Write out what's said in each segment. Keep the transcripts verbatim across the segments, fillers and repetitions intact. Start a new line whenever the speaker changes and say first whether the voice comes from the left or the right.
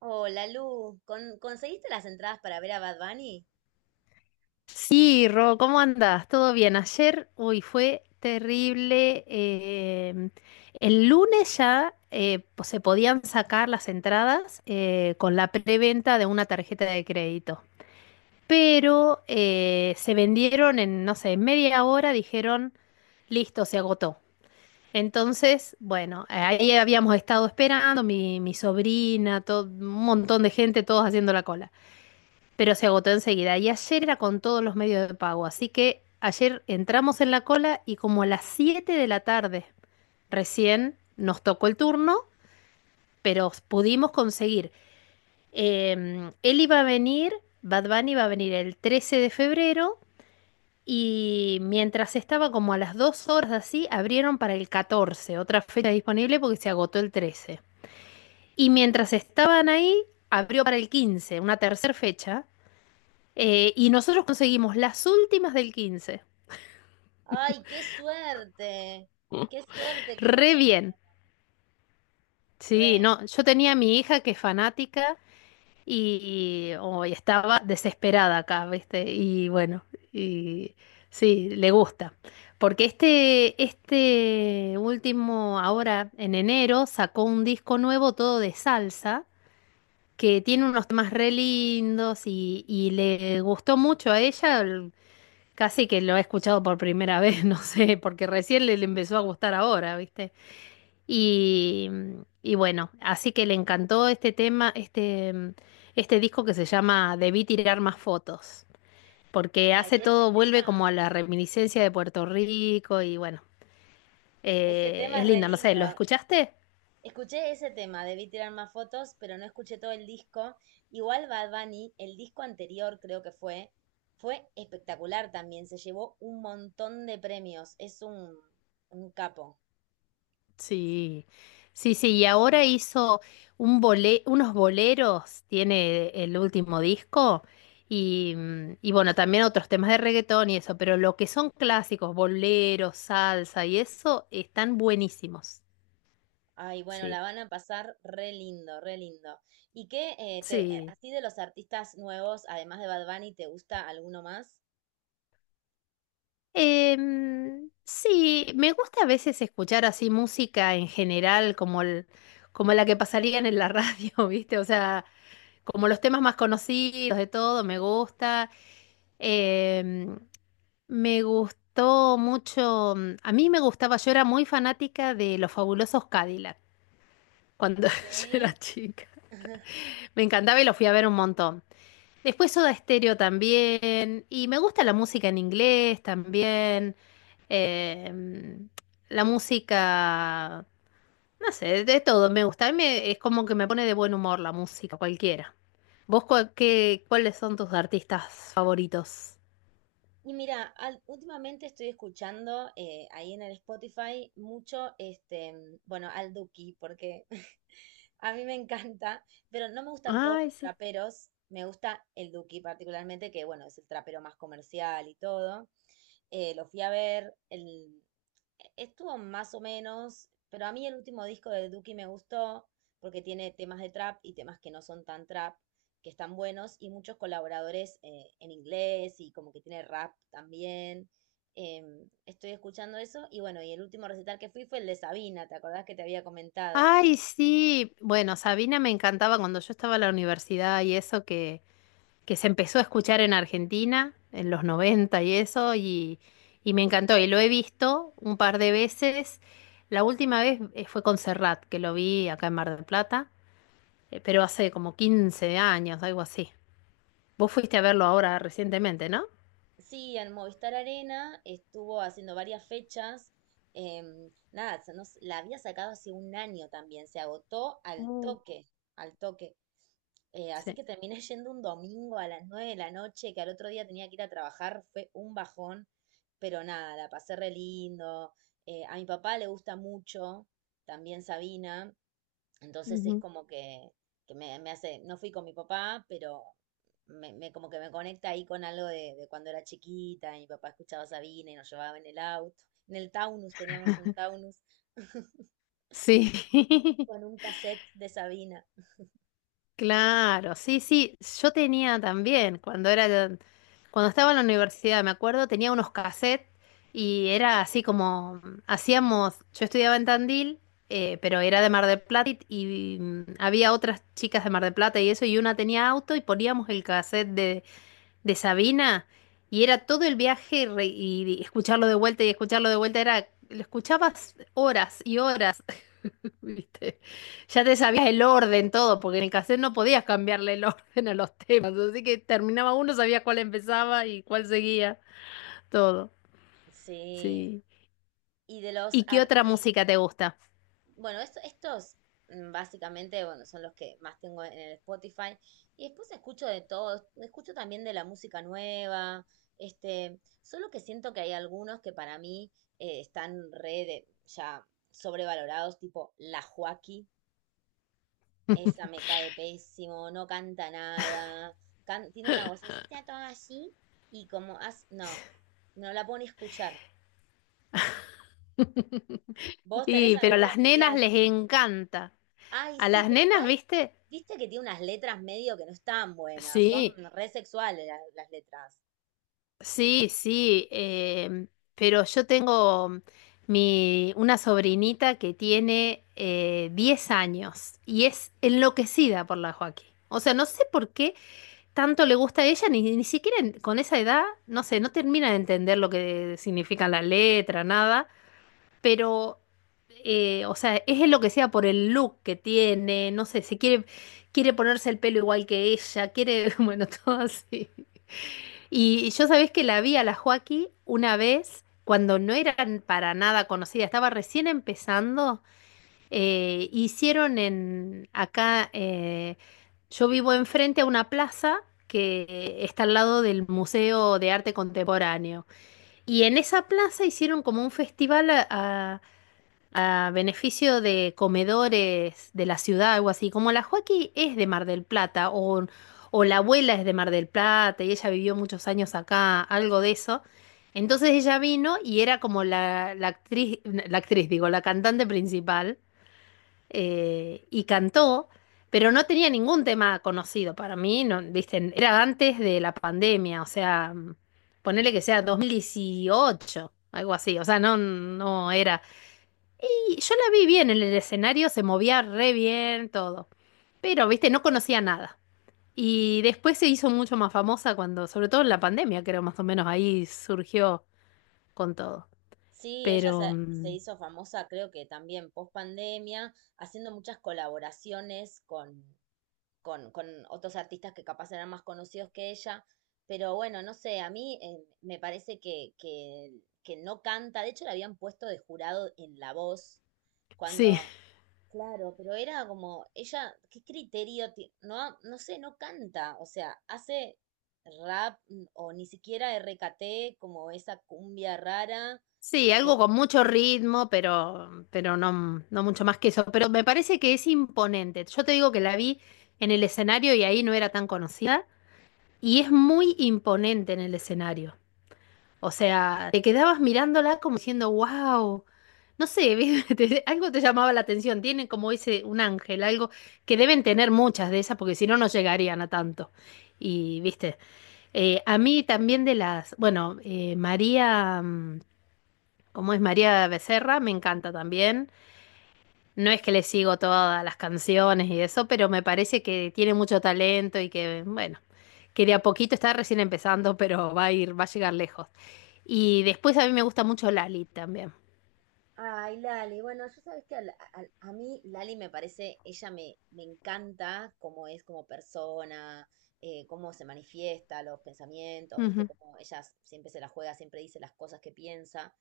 right: Hola, Lu. ¿Con- ¿Conseguiste las entradas para ver a Bad Bunny?
left: Sí, Ro, ¿cómo andas? ¿Todo bien? Ayer, uy, fue terrible. Em, el lunes ya, eh, po- se podían sacar las entradas eh, con la preventa de una tarjeta de crédito, pero eh, se vendieron en, no sé, en media hora, dijeron, listo, se agotó. Entonces, bueno, eh, ahí habíamos estado esperando, mi, mi sobrina, todo, un montón de gente, todos haciendo la cola, pero se agotó enseguida. Y ayer era con todos los medios de pago, así que ayer entramos en la cola y como a las siete de la tarde recién nos tocó el turno, pero pudimos conseguir. Eh, él iba a venir. Bad Bunny iba a venir el trece de febrero, y mientras estaba como a las dos horas así, abrieron para el catorce, otra fecha disponible porque se agotó el trece. Y mientras estaban ahí, abrió para el quince, una tercera fecha. Eh, y nosotros conseguimos las últimas del quince.
right: ¡Ay, qué suerte! ¡Qué suerte que
left: Re
right: conseguiste!
left: bien. Sí,
right: Re.
left: no, yo tenía a mi hija que es fanática, y hoy estaba desesperada acá, ¿viste? Y bueno, y sí, le gusta. Porque este, este último, ahora en enero, sacó un disco nuevo todo de salsa, que tiene unos temas re lindos y, y le gustó mucho a ella. Casi que lo he escuchado por primera vez, no sé, porque recién le, le empezó a gustar ahora, ¿viste? Y, y bueno, así que le encantó este tema, este, mm, este disco que se llama Debí tirar más fotos, porque
right: Ay,
left: hace
right: ese
left: todo, vuelve
right: tema,
left: como a la reminiscencia de Puerto Rico, y bueno,
right: ese
left: eh,
right: tema
left: es
right: es re
left: lindo, no sé, ¿lo
right: lindo.
left: escuchaste?
right: Escuché ese tema, debí tirar más fotos, pero no escuché todo el disco. Igual Bad Bunny, el disco anterior creo que fue, fue espectacular también. Se llevó un montón de premios. Es un, un capo.
left: Sí, sí, sí, y ahora hizo un bole- unos boleros, tiene el último disco, y, mm, y bueno, también otros temas de reggaetón y eso, pero lo que son clásicos, boleros, salsa y eso, están buenísimos.
right: Ay, bueno,
left: Sí,
right: la van a pasar re lindo, re lindo. ¿Y qué, eh, te- eh,
left: sí.
right: así de los artistas nuevos, además de Bad Bunny, te gusta alguno más?
left: Em, sí, me gusta a veces escuchar así música en general, como, el- como la que pasarían en la radio, ¿viste? O sea, como los temas más conocidos de todo, me gusta. Em, Me gustó mucho, mm, a mí me gustaba, yo era muy fanática de los fabulosos Cadillac cuando yo era
right: Sí.
left: chica. Me encantaba y lo fui a ver un montón. Después Soda Stereo también, y me gusta la música en inglés también, eh, mm, la música, no sé, de todo me gusta. A mí me- es como que me pone de buen humor la música, cualquiera. ¿Vos cua- qué- cuáles son tus artistas favoritos?
right: Y mira, al- últimamente estoy escuchando eh, ahí en el Spotify mucho, este, mm, bueno, al Duki, porque a mí me encanta, pero no me gustan todos
left: Ay,
right: los
left: sí.
right: traperos, me gusta el Duki particularmente, que bueno, es el trapero más comercial y todo. Eh, lo fui a ver, el- e-, estuvo más o menos, pero a mí el último disco de Duki me gustó porque tiene temas de trap y temas que no son tan trap, que están buenos y muchos colaboradores eh, en inglés y como que tiene rap también. Em, estoy escuchando eso y bueno, y el último recital que fui fue el de Sabina, ¿te acordás que te había comentado?
left: Ay, sí. Bueno, Sabina me encantaba cuando yo estaba en la universidad, y eso que, que se empezó a escuchar en Argentina, en los noventa y eso, y, y me encantó. Y lo he visto un par de veces. La última vez, eh, fue con Serrat, que lo vi acá en Mar del Plata, eh, pero hace como quince años, algo así. Vos fuiste a verlo ahora recientemente, ¿no?
right: Sí, en Movistar Arena estuvo haciendo varias fechas. Em, nada, se nos- La había sacado hace un año también, se agotó al
left: Oh.
right: toque, al toque. Eh, así
left: Sí.
right: que terminé yendo un domingo a las nueve de la noche, que al otro día tenía que ir a trabajar, fue un bajón, pero nada, la pasé re lindo. Eh, a mi papá le gusta mucho también Sabina, entonces es
left: Ujú.
right: como que, que me, me hace, no fui con mi papá, pero me, me- como que me conecta ahí con algo de, de cuando era chiquita, y mi papá escuchaba Sabina y nos llevaba en el auto. En el Taunus teníamos un Taunus
left: Sí.
right: con un cassette de Sabina.
left: Claro, sí, sí, yo tenía también, cuando era, cuando estaba en la universidad, me acuerdo, tenía unos cassettes, y era así como, hacíamos, yo estudiaba en Tandil, eh, pero era de Mar del Plata, y, y, mm, había otras chicas de Mar del Plata y eso, y una tenía auto y poníamos el cassette de, de Sabina, y era todo el viaje re- y, y escucharlo de vuelta y escucharlo de vuelta, era, lo escuchabas horas y horas. ¿Viste? Ya te sabías el orden, todo, porque en el cassette no podías cambiarle el orden a los temas, así que terminaba uno, sabías cuál empezaba y cuál seguía, todo.
right: Sí.
left: Sí.
right: Y de los
left: ¿Y qué
right: ar-
left: otra
right: y
left: música te gusta?
right: bueno, esto- estos mm, básicamente, bueno, son los que más tengo en el Spotify. Y después escucho de todo, escucho también de la música nueva, este, solo que siento que hay algunos que para mí eh, están re de- ya sobrevalorados, tipo La Joaquí, esa me cae pésimo, no canta nada, can- tiene una vocecita toda así y como, as, no, no la pone a escuchar. ¿Vos tenés
left: Y, pero a
right: alguno
left: las
right: que
left: nenas
right: digas,
left: les encanta.
right: ay,
left: A
right: sí,
left: las
right: pero
left: nenas,
right: igual
left: ¿viste?
right: viste que tiene unas letras medio que no están buenas, son
left: Sí,
right: re sexuales la- las letras?
left: sí, sí. Eh, pero yo tengo mi, una sobrinita que tiene eh, diez años y es enloquecida por la Joaquín. O sea, no sé por qué tanto le gusta a ella, ni, ni siquiera en- con esa edad, no sé, no termina de entender lo que significa la letra, nada, pero eh, o sea, es lo que sea, por el look que tiene, no sé, se quiere, quiere ponerse el pelo igual que ella, quiere, bueno, todo así. Y, y yo sabés que la vi a la Joaquí una vez cuando no eran para nada conocida, estaba recién empezando, eh, hicieron en acá, eh, yo vivo enfrente a una plaza que está al lado del Museo de Arte Contemporáneo. Y en esa plaza hicieron como un festival a, a- a beneficio de comedores de la ciudad, algo así. Como la Joaquí es de Mar del Plata, o, o la abuela es de Mar del Plata, y ella vivió muchos años acá, algo de eso. Entonces ella vino y era como la, la actriz, la actriz, digo, la cantante principal, eh, y cantó, pero no tenía ningún tema conocido para mí. No, viste, era antes de la pandemia, o sea, mm, ponele que sea dos mil dieciocho, algo así, o sea, no, no era. Y yo la vi bien en el escenario, se movía re bien, todo, pero, viste, no conocía nada. Y después se hizo mucho más famosa cuando, sobre todo en la pandemia, creo, más o menos ahí surgió con todo.
right: Sí, ella
left: Pero
right: se, se
left: mm,
right: hizo famosa, creo que también post pandemia, haciendo muchas colaboraciones con, con, con otros artistas que capaz eran más conocidos que ella. Pero bueno, no sé, a mí eh, me parece que, que, que no canta. De hecho, la habían puesto de jurado en La Voz
left: sí.
right: cuando. Claro, pero era como, ella, ¿qué criterio? ti- No, no sé, no canta, o sea, hace rap mm, o ni siquiera R K T, como esa cumbia rara,
left: Sí, algo
right: eh.
left: con mucho ritmo, pero, pero no, no mucho más que eso. Pero me parece que es imponente. Yo te digo que la vi en el escenario y ahí no era tan conocida. Y es muy imponente en el escenario. O sea, te quedabas mirándola como diciendo, wow. No sé, ¿viste? Te- algo te llamaba la atención. Tienen como ese, un ángel, algo que deben tener muchas de esas, porque si no, no llegarían a tanto. Y, viste, eh, a mí también, de las, bueno, eh, María. mm, como es María Becerra, me encanta también. No es que le sigo todas las canciones y eso, pero me parece que tiene mucho talento y que, bueno, que de a poquito está recién empezando, pero va a ir, va a llegar lejos. Y después a mí me gusta mucho Lali también.
right: Ay, Lali, bueno, yo sabes que a, la- a- a mí Lali me parece, ella me, me encanta cómo es como persona, eh, cómo se manifiesta, los pensamientos, viste,
left: Ujú.
right: como ella s- siempre se la juega, siempre dice las cosas que piensa.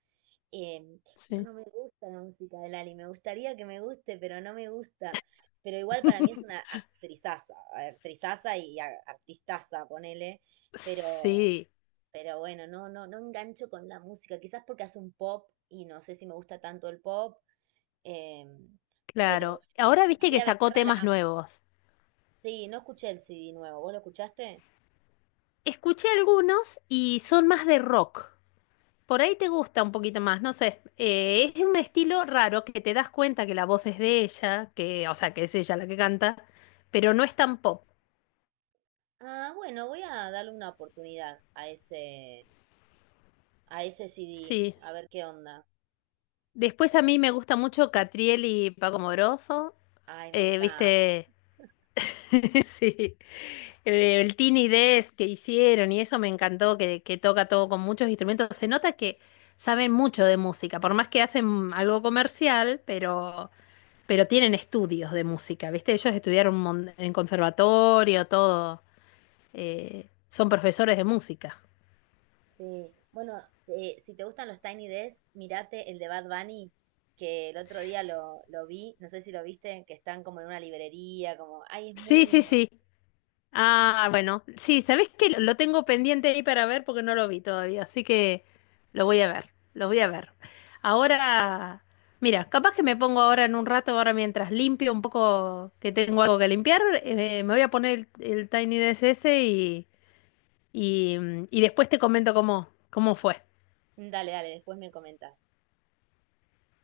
right: Em, pero
left: Sí.
right: no me gusta la música de Lali, me gustaría que me guste, pero no me gusta. Pero igual para mí es una actrizaza, actrizaza y a- artistaza, ponele, pero
left: Sí,
right: pero bueno, no, no, no engancho con la música, quizás porque hace un pop y no sé si me gusta tanto el pop, em, pero
left: claro.
right: bueno,
left: Ahora
right: y
left: viste que
right: María
left: sacó
right: Becerra
left: temas
right: la amo.
left: nuevos.
right: Sí, no escuché el C D nuevo, ¿vos lo escuchaste?
left: Escuché algunos y son más de rock. Por ahí te gusta un poquito más, no sé. Eh, es un estilo raro que te das cuenta que la voz es de ella, que, o sea, que es ella la que canta, pero no es tan pop.
right: Ah, bueno, voy a darle una oportunidad a ese, a ese C D,
left: Sí.
right: a ver qué onda.
left: Después a mí me gusta mucho Catriel y Paco Moroso.
right: Ay, me
left: Eh,
right: encanta.
left: ¿viste? Sí. Eh, El Tiny Desk que hicieron y eso me encantó, que, que toca todo con muchos instrumentos. Se nota que saben mucho de música, por más que hacen algo comercial, pero Pero tienen estudios de música, ¿viste? Ellos estudiaron un mon- en conservatorio, todo. Eh, son profesores de música.
right: Sí, bueno, eh, si te gustan los Tiny Desk, mirate el de Bad Bunny, que el otro día lo, lo vi, no sé si lo viste, que están como en una librería, como, ay, es muy
left: Sí, sí,
right: lindo.
left: sí. Ah, bueno. Sí, ¿sabés qué? Lo lo tengo pendiente ahí para ver porque no lo vi todavía, así que lo voy a ver, lo voy a ver. Ahora, mira, capaz que me pongo ahora en un rato, ahora mientras limpio un poco, que tengo algo que limpiar, eh, me voy a poner el, el Tiny D S S y, y, mm, y después te comento cómo, cómo fue.
right: Dale, dale, después me comentas.